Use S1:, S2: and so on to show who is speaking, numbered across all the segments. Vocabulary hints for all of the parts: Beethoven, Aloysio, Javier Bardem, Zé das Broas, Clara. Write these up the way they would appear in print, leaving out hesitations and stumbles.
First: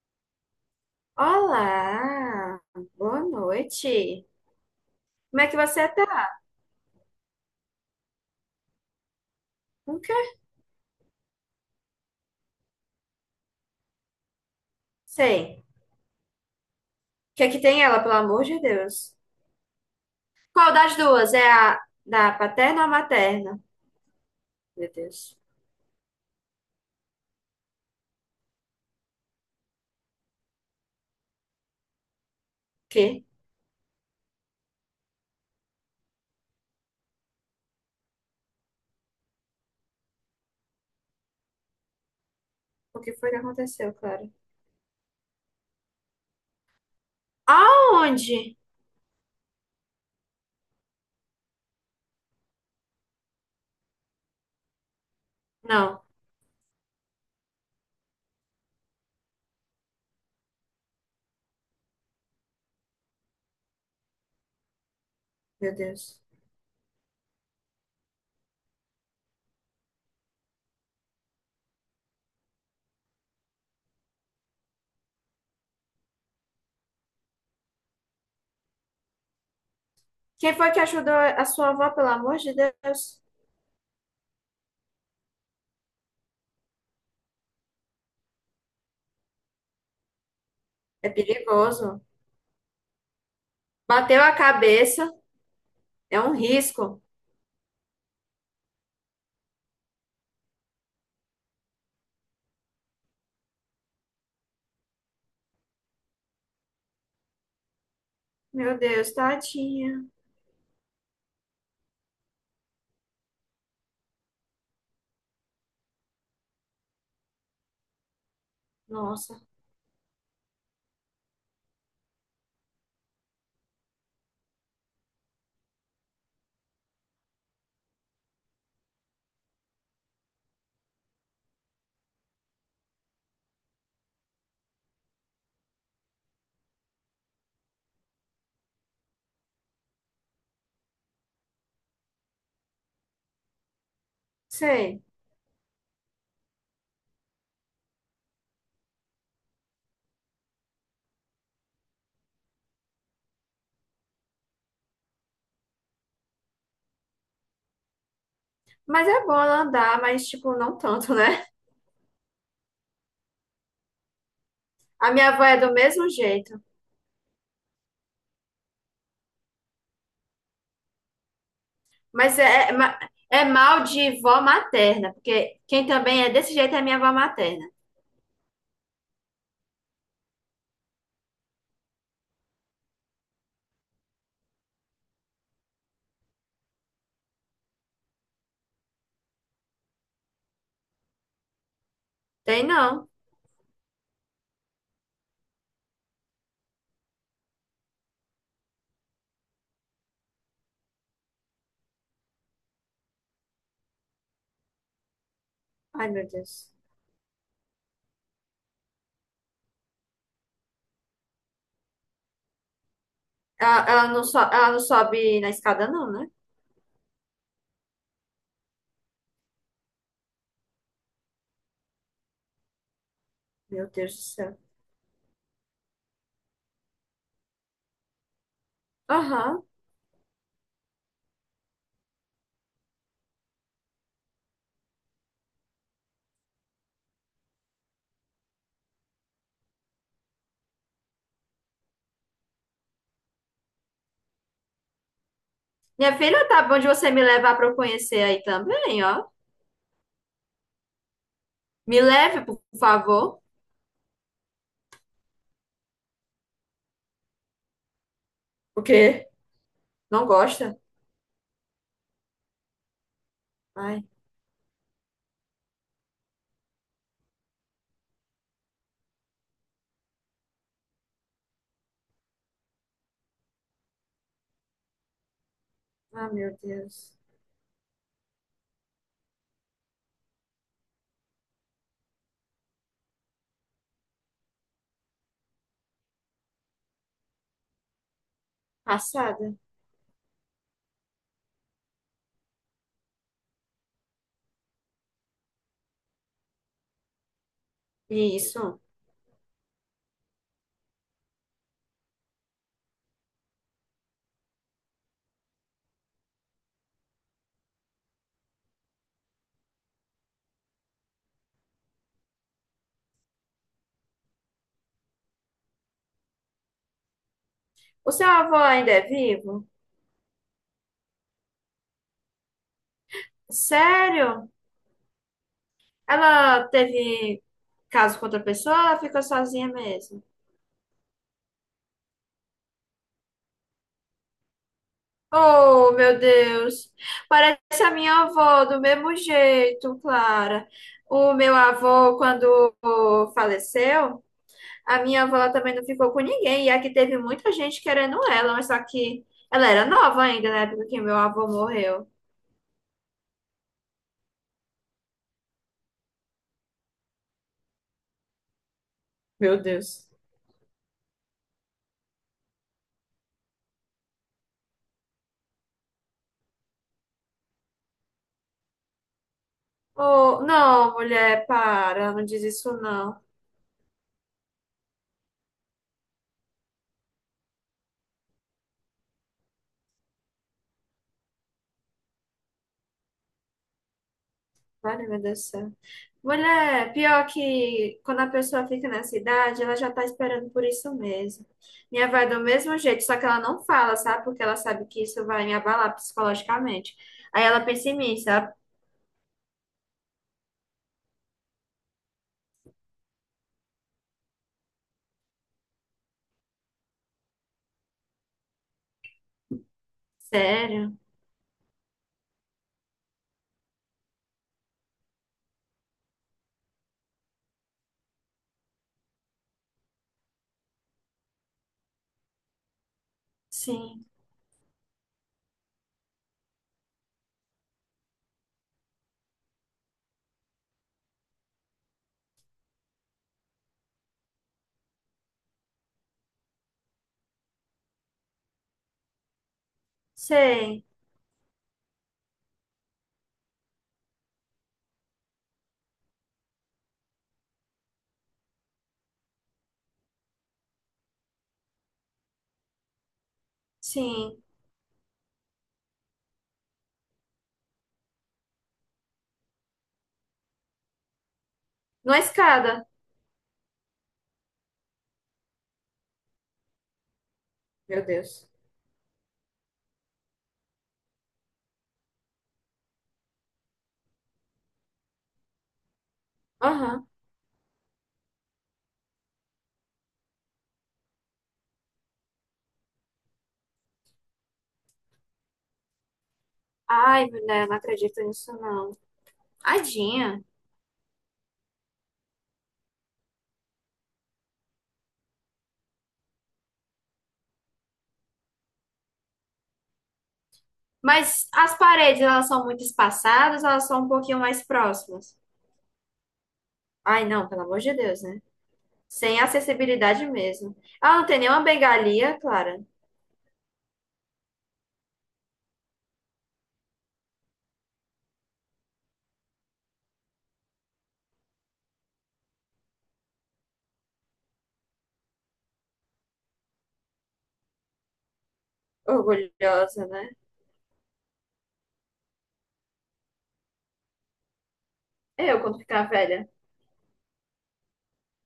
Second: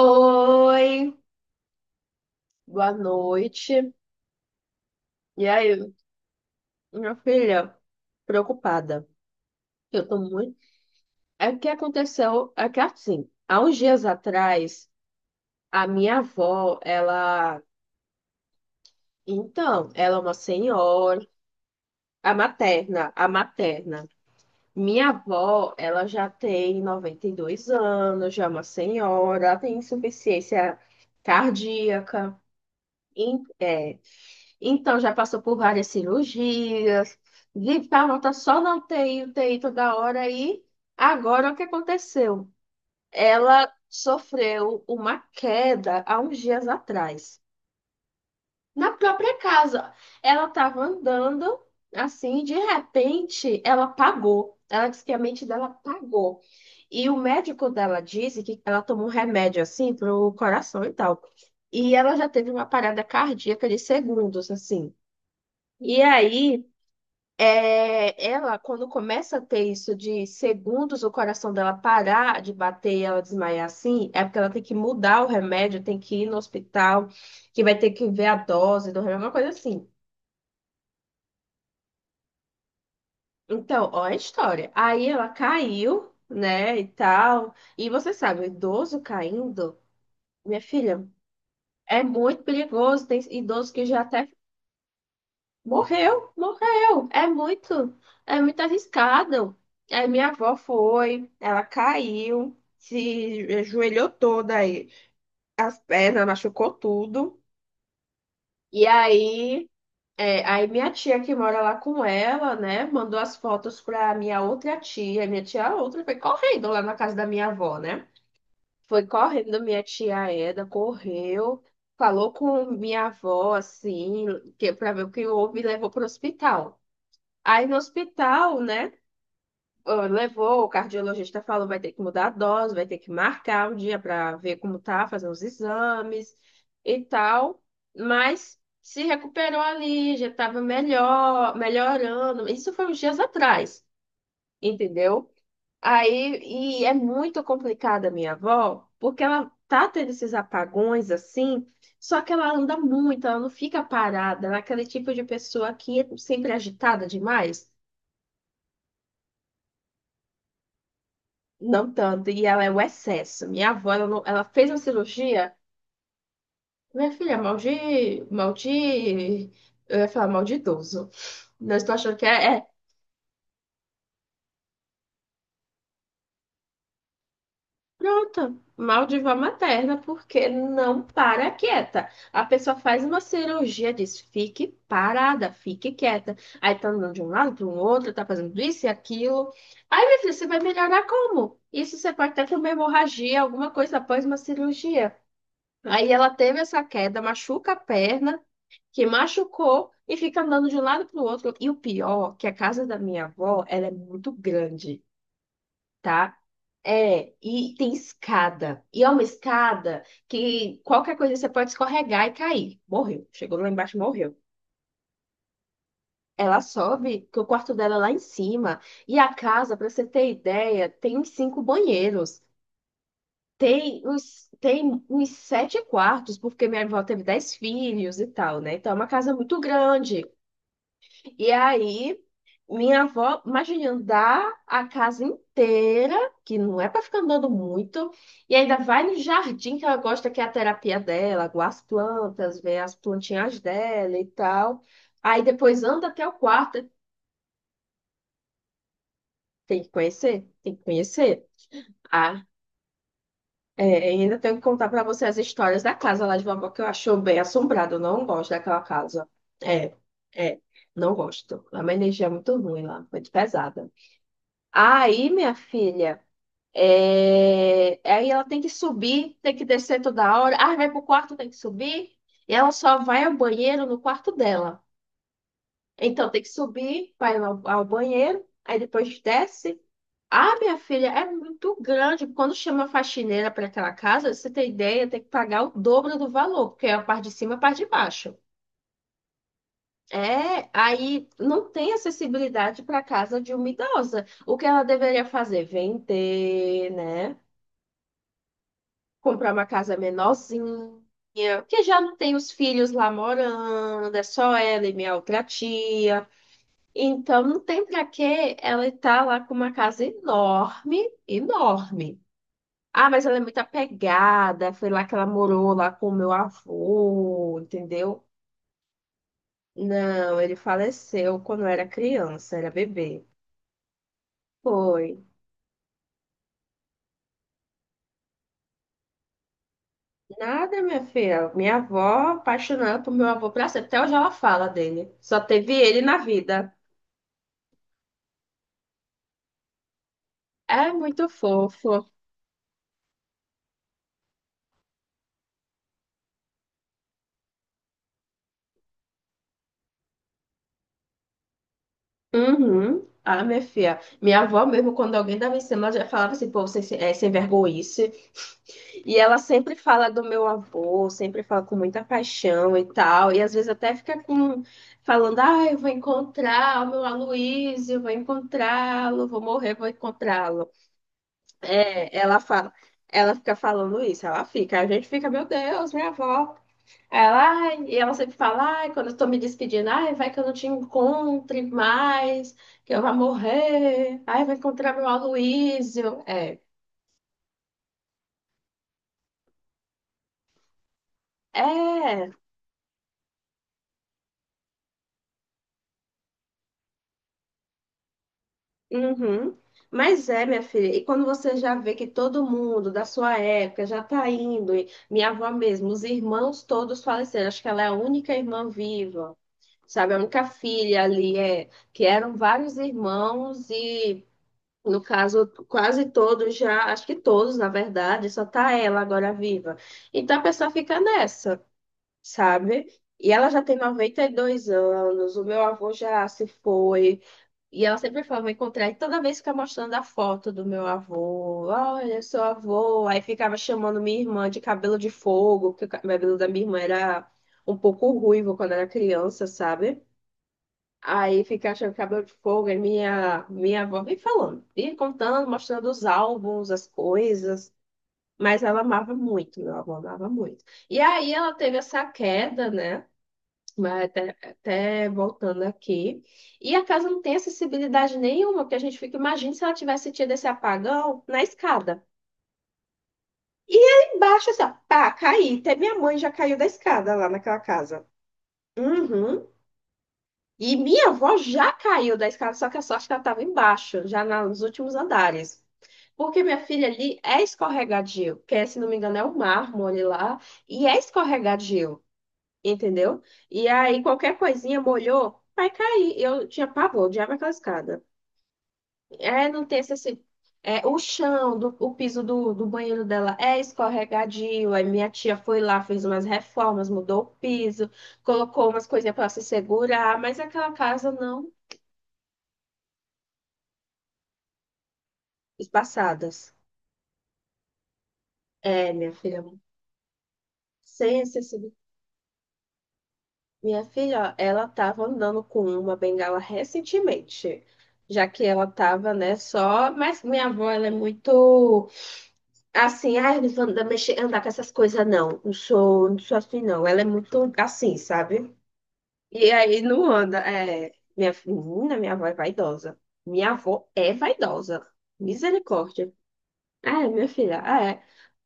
S1: Oi,
S2: Olá,
S1: boa
S2: boa
S1: noite.
S2: noite. Como
S1: E
S2: é que
S1: aí,
S2: você tá?
S1: minha filha, preocupada. Eu
S2: Nunca
S1: tô muito. É que aconteceu, é que assim, há uns dias atrás,
S2: sei. O
S1: a minha avó,
S2: que é que
S1: ela,
S2: tem ela, pelo amor de Deus?
S1: então, ela é uma
S2: Qual das
S1: senhora,
S2: duas? É a da
S1: a
S2: paterna ou
S1: materna, a
S2: materna?
S1: materna.
S2: Meu
S1: Minha
S2: Deus.
S1: avó, ela já tem 92 anos, já é uma senhora, ela tem insuficiência cardíaca.
S2: Que?
S1: E, Então, já passou por várias cirurgias, de tá só na UTI, UTI toda hora, e agora o que aconteceu?
S2: O que foi que
S1: Ela
S2: aconteceu, Clara?
S1: sofreu uma queda há uns dias atrás,
S2: Aonde?
S1: na própria casa. Ela estava andando, assim, de repente, ela pagou. Ela disse que a mente dela
S2: Não,
S1: pagou. E o médico dela disse que ela tomou um remédio, assim, para o coração e tal. E ela já teve uma parada cardíaca de segundos, assim.
S2: meu
S1: E
S2: Deus.
S1: aí. É, ela, quando começa a ter isso de segundos o coração dela parar de bater e ela desmaiar assim, é porque ela tem que mudar o remédio, tem que ir no hospital, que vai ter que ver a dose do remédio, uma coisa assim.
S2: Quem foi que ajudou a sua avó, pelo amor de Deus?
S1: Então, ó, a história. Aí ela caiu, né, e tal. E você sabe, o idoso caindo, minha filha,
S2: É
S1: é
S2: perigoso.
S1: muito perigoso. Tem idoso que já
S2: Bateu
S1: até
S2: a cabeça, é
S1: morreu,
S2: um risco.
S1: morreu. É muito arriscado. Aí minha avó foi, ela caiu, se ajoelhou toda aí, as pernas machucou tudo.
S2: Meu
S1: E
S2: Deus,
S1: aí,
S2: tadinha.
S1: aí minha tia que mora lá com ela, né, mandou as fotos pra minha outra tia. Minha tia outra foi correndo lá na casa da minha avó, né? Foi
S2: Nossa,
S1: correndo minha tia Eda, correu, falou com minha avó assim, que para ver o que houve e levou pro hospital. Aí no hospital, né? Ó, levou, o cardiologista falou, vai ter que mudar a dose, vai ter que marcar um dia para ver como tá, fazer os exames e tal. Mas se recuperou ali, já estava melhor, melhorando. Isso foi uns dias atrás,
S2: sei.
S1: entendeu? Aí, e é muito complicada a minha avó, porque ela tá tendo esses apagões assim, só que ela anda muito, ela não fica parada, ela é aquele tipo de pessoa que é sempre agitada demais.
S2: Mas é bom ela andar, mas tipo, não tanto, né?
S1: Não tanto, e ela é o excesso. Minha avó, ela, ela fez uma
S2: A minha avó
S1: cirurgia,
S2: é do mesmo jeito,
S1: minha filha, mal de, eu ia falar mal de idoso. Não estou achando que
S2: mas
S1: é,
S2: é, é, ma- é mal de vó materna, porque quem também é desse jeito é minha avó materna.
S1: pronto, mal de vó materna, porque não para quieta. A pessoa faz uma cirurgia, diz, fique parada, fique quieta. Aí tá andando de um lado para o outro, tá fazendo isso e aquilo. Aí, minha filha, você vai melhorar como? Isso você pode até ter
S2: Tem
S1: uma
S2: não.
S1: hemorragia, alguma coisa após uma cirurgia. Aí ela teve essa queda, machuca a perna, que machucou e fica andando de um lado para o outro. E o pior, que a casa da minha avó, ela é muito grande,
S2: Ai, meu
S1: tá?
S2: Deus.
S1: É, e tem escada. E é uma escada que qualquer coisa você pode escorregar e cair. Morreu. Chegou lá
S2: Ela,
S1: embaixo,
S2: ela não,
S1: morreu.
S2: ela não sobe na escada, não, né?
S1: Ela sobe, que o quarto dela é lá em cima. E a casa, para você ter ideia, tem uns cinco banheiros.
S2: Meu
S1: Tem
S2: Deus do
S1: uns,
S2: céu.
S1: tem uns sete quartos, porque minha avó teve dez filhos e tal, né? Então é uma casa muito
S2: Aham.
S1: grande. E aí, minha avó, imagina, andar a casa inteira, que não é para ficar andando muito, e ainda vai no jardim que ela gosta, que é a terapia dela, guarda as plantas, vê as plantinhas dela e tal. Aí depois anda
S2: Minha
S1: até o
S2: filha, tá bom de
S1: quarto,
S2: você me levar para eu conhecer aí também, ó.
S1: tem que conhecer, tem que conhecer.
S2: Me leve,
S1: Ah,
S2: por favor.
S1: É, e ainda tenho que contar para você as histórias da casa lá de vovó que eu acho bem assombrado. Eu não gosto daquela
S2: O
S1: casa.
S2: quê?
S1: É,
S2: Não
S1: é,
S2: gosta?
S1: não gosto. É uma energia muito ruim lá, muito pesada.
S2: Ai,
S1: Aí, minha filha, aí ela tem que subir, tem que descer toda hora. Ah, vai pro quarto, tem que subir. E ela só vai ao banheiro no quarto dela. Então
S2: ah,
S1: tem que
S2: meu
S1: subir,
S2: Deus.
S1: vai ao banheiro, aí depois desce. Ah, minha filha, é muito grande. Quando chama a faxineira para aquela casa, você tem ideia, tem que pagar o dobro do valor, porque é a parte de cima e a parte de baixo.
S2: Passada.
S1: É, aí não tem acessibilidade para a casa de uma idosa. O que ela deveria fazer? Vender, né?
S2: Isso.
S1: Comprar uma casa menorzinha, que já não tem os filhos lá morando, é só ela e minha outra tia. Então não tem para que ela estar lá com uma casa enorme, enorme. Ah, mas ela é muito apegada. Foi lá que ela morou lá com o meu avô,
S2: O
S1: entendeu?
S2: seu avô ainda é vivo?
S1: Não, ele faleceu quando eu era criança, era bebê.
S2: Sério?
S1: Foi.
S2: Ela teve caso com outra pessoa, ou ela ficou sozinha mesmo.
S1: Nada, minha filha. Minha avó apaixonada por meu avô pra sempre. Até hoje ela fala dele. Só teve
S2: Oh,
S1: ele na
S2: meu
S1: vida.
S2: Deus. Parece a minha avó do mesmo jeito, Clara.
S1: É muito
S2: O meu
S1: fofo.
S2: avô, quando faleceu, a minha avó ela também não ficou com ninguém. E aqui teve muita gente querendo ela, mas só que ela era nova ainda na época que meu avô morreu.
S1: Uhum. Ah, minha filha. Minha avó mesmo, quando alguém dava em cima, ela já falava assim, pô, você é sem vergonha. E ela
S2: Meu
S1: sempre fala
S2: Deus.
S1: do meu avô, sempre fala com muita paixão e tal. E às vezes até fica com, falando: ah, eu vou encontrar o meu Aloysio, vou encontrá-lo, vou morrer, vou
S2: Oh,
S1: encontrá-lo.
S2: não, mulher, para,
S1: É,
S2: não
S1: ela
S2: diz
S1: fala,
S2: isso não.
S1: ela fica falando isso, ela fica. A gente fica: meu Deus, minha avó. Aí ela, ai, e ela sempre fala: ai, quando eu tô me despedindo, ai, vai que eu não te encontre mais, que eu vou morrer, ai, vou encontrar
S2: Vale,
S1: meu
S2: meu Deus do céu.
S1: Aloysio. É.
S2: Mulher, pior que quando a pessoa fica na cidade, ela já tá esperando por isso mesmo. Minha avó é
S1: É,
S2: do mesmo jeito, só que ela não fala, sabe? Porque ela sabe que isso vai me abalar psicologicamente. Aí ela pensa em mim, sabe?
S1: uhum. Mas é, minha filha, e quando você já vê que todo mundo da sua época já tá indo, e minha avó mesmo, os irmãos todos faleceram, acho que ela é a única irmã viva, sabe? A única
S2: Sério?
S1: filha ali, é, que eram vários irmãos e, no caso, quase todos já, acho que todos, na verdade, só tá ela agora viva. Então a pessoa fica nessa, sabe? E ela já tem
S2: Sim.
S1: 92 anos, o meu avô já se foi. E ela sempre falava encontrar, e toda vez ficava mostrando a foto do meu avô. Olha, seu avô. Aí ficava chamando minha irmã de cabelo de fogo, porque o cabelo da minha irmã era um pouco ruivo quando era criança, sabe?
S2: Sei.
S1: Aí ficava chamando cabelo de fogo, aí minha avó vem falando, e contando, mostrando os álbuns, as coisas. Mas ela amava muito, meu avô amava muito. E aí ela teve essa queda, né? Mas Até,
S2: Sim.
S1: até voltando aqui. E a casa não tem acessibilidade nenhuma, porque a gente fica, imagina se ela tivesse tido esse apagão na escada.
S2: Numa escada.
S1: E aí embaixo, assim, ó, pá, caí. Até minha mãe já caiu da escada lá naquela
S2: Meu
S1: casa.
S2: Deus.
S1: Uhum. E minha avó já caiu da escada, só que a sorte é que ela estava embaixo, já nos últimos andares. Porque minha filha
S2: Aham.
S1: ali é escorregadio, que é, se não me engano é o mármore lá, e é escorregadio. Entendeu? E aí qualquer coisinha molhou, vai cair. Eu tinha pavor,
S2: Ai,
S1: odiava aquela
S2: mulher, não
S1: escada.
S2: acredito nisso, não.
S1: É, não tem esse, esse-
S2: Tadinha.
S1: é, o chão, do, o piso do, do banheiro dela é escorregadio. Aí minha tia foi lá, fez umas reformas, mudou o piso, colocou umas coisinhas para se segurar, mas aquela casa
S2: Mas
S1: não.
S2: as paredes, elas são muito espaçadas, ou elas são um pouquinho mais próximas.
S1: Espaçadas.
S2: Ai, não, pelo amor de Deus, né?
S1: É, minha
S2: Sem
S1: filha,
S2: acessibilidade mesmo. Ah,
S1: sem
S2: não tem nenhuma
S1: excessivo.
S2: bengalinha, Clara.
S1: Minha filha, ó, ela estava andando com uma bengala recentemente já que ela estava né, só, mas minha avó, ela é muito assim, ah, eu não vou andar, mexer, andar com essas coisas, não. Não sou assim, não. Ela é muito assim, sabe? E aí não
S2: Orgulhosa, né?
S1: anda. É, minha menina, minha avó é vaidosa. Minha avó é vaidosa.
S2: Eu, quando ficar
S1: Misericórdia.
S2: velha,
S1: Ah, é, minha filha, ah, é.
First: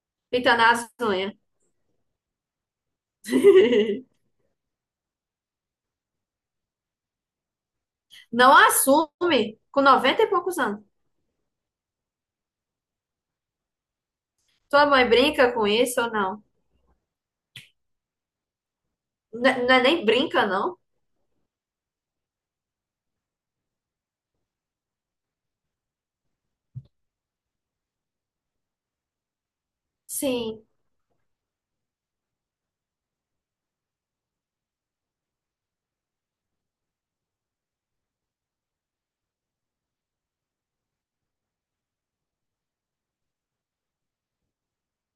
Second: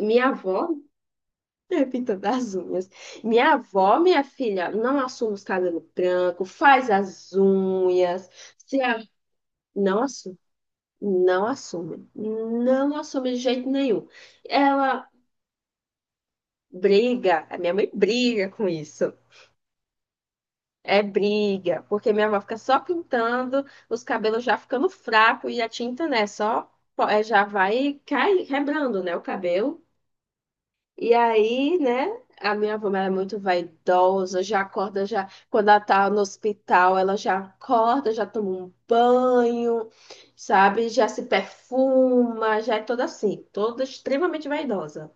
S1: Minha
S2: pintando
S1: avó
S2: as unhas.
S1: é pintando as unhas. Minha avó, minha filha, não assume os cabelos brancos, faz as unhas.
S2: Não
S1: Se a-
S2: assume com
S1: Não
S2: 90 e
S1: assume.
S2: poucos anos.
S1: Não assume. Não assume de jeito nenhum.
S2: Tua mãe
S1: Ela
S2: brinca com isso ou não?
S1: briga, a minha mãe briga com isso.
S2: N- Não é nem brinca, não?
S1: É briga, porque minha avó fica só pintando, os cabelos já ficando fraco e a tinta, né, só é, já vai cai, quebrando, né, o cabelo.
S2: Sim.
S1: E aí, né, a minha avó ela é muito vaidosa, já acorda, já quando ela tá no hospital, ela já acorda, já toma um banho, sabe? Já se perfuma, já é toda assim, toda extremamente vaidosa.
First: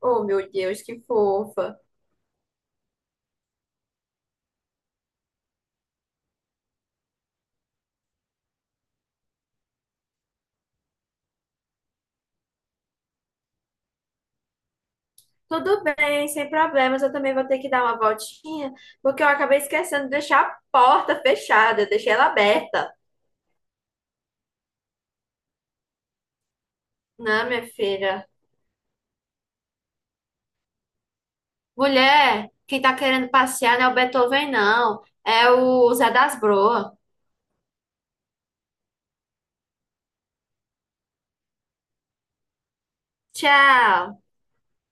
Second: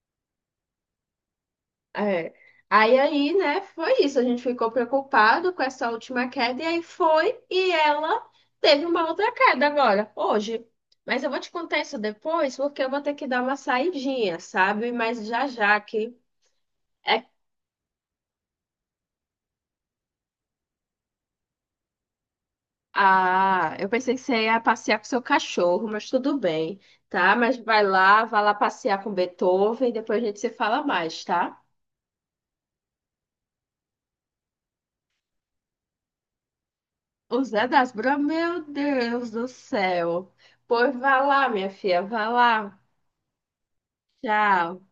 S2: Oh, meu Deus, que fofa.
S1: É. Aí, aí, né, foi isso. A gente ficou preocupado com essa última queda, e aí foi, e ela teve uma outra queda agora, hoje. Mas eu vou te contar isso depois, porque eu vou ter que dar uma saidinha, sabe? Mas já já
S2: Tudo
S1: que
S2: bem, sem problemas. Eu
S1: é.
S2: também vou ter que dar uma voltinha, porque eu acabei esquecendo de deixar a porta fechada. Eu deixei ela aberta.
S1: Ah, eu pensei que você ia passear com seu cachorro, mas tudo bem, tá?
S2: Não,
S1: Mas
S2: minha filha.
S1: vai lá passear com Beethoven, e depois a gente se fala mais, tá?
S2: Mulher, quem tá querendo passear não é o Beethoven, não. É o Zé das Broas.
S1: O Zé das Bra, meu Deus do céu. Pois vai lá, minha filha, vai lá.
S2: Tchau.
S1: Tchau.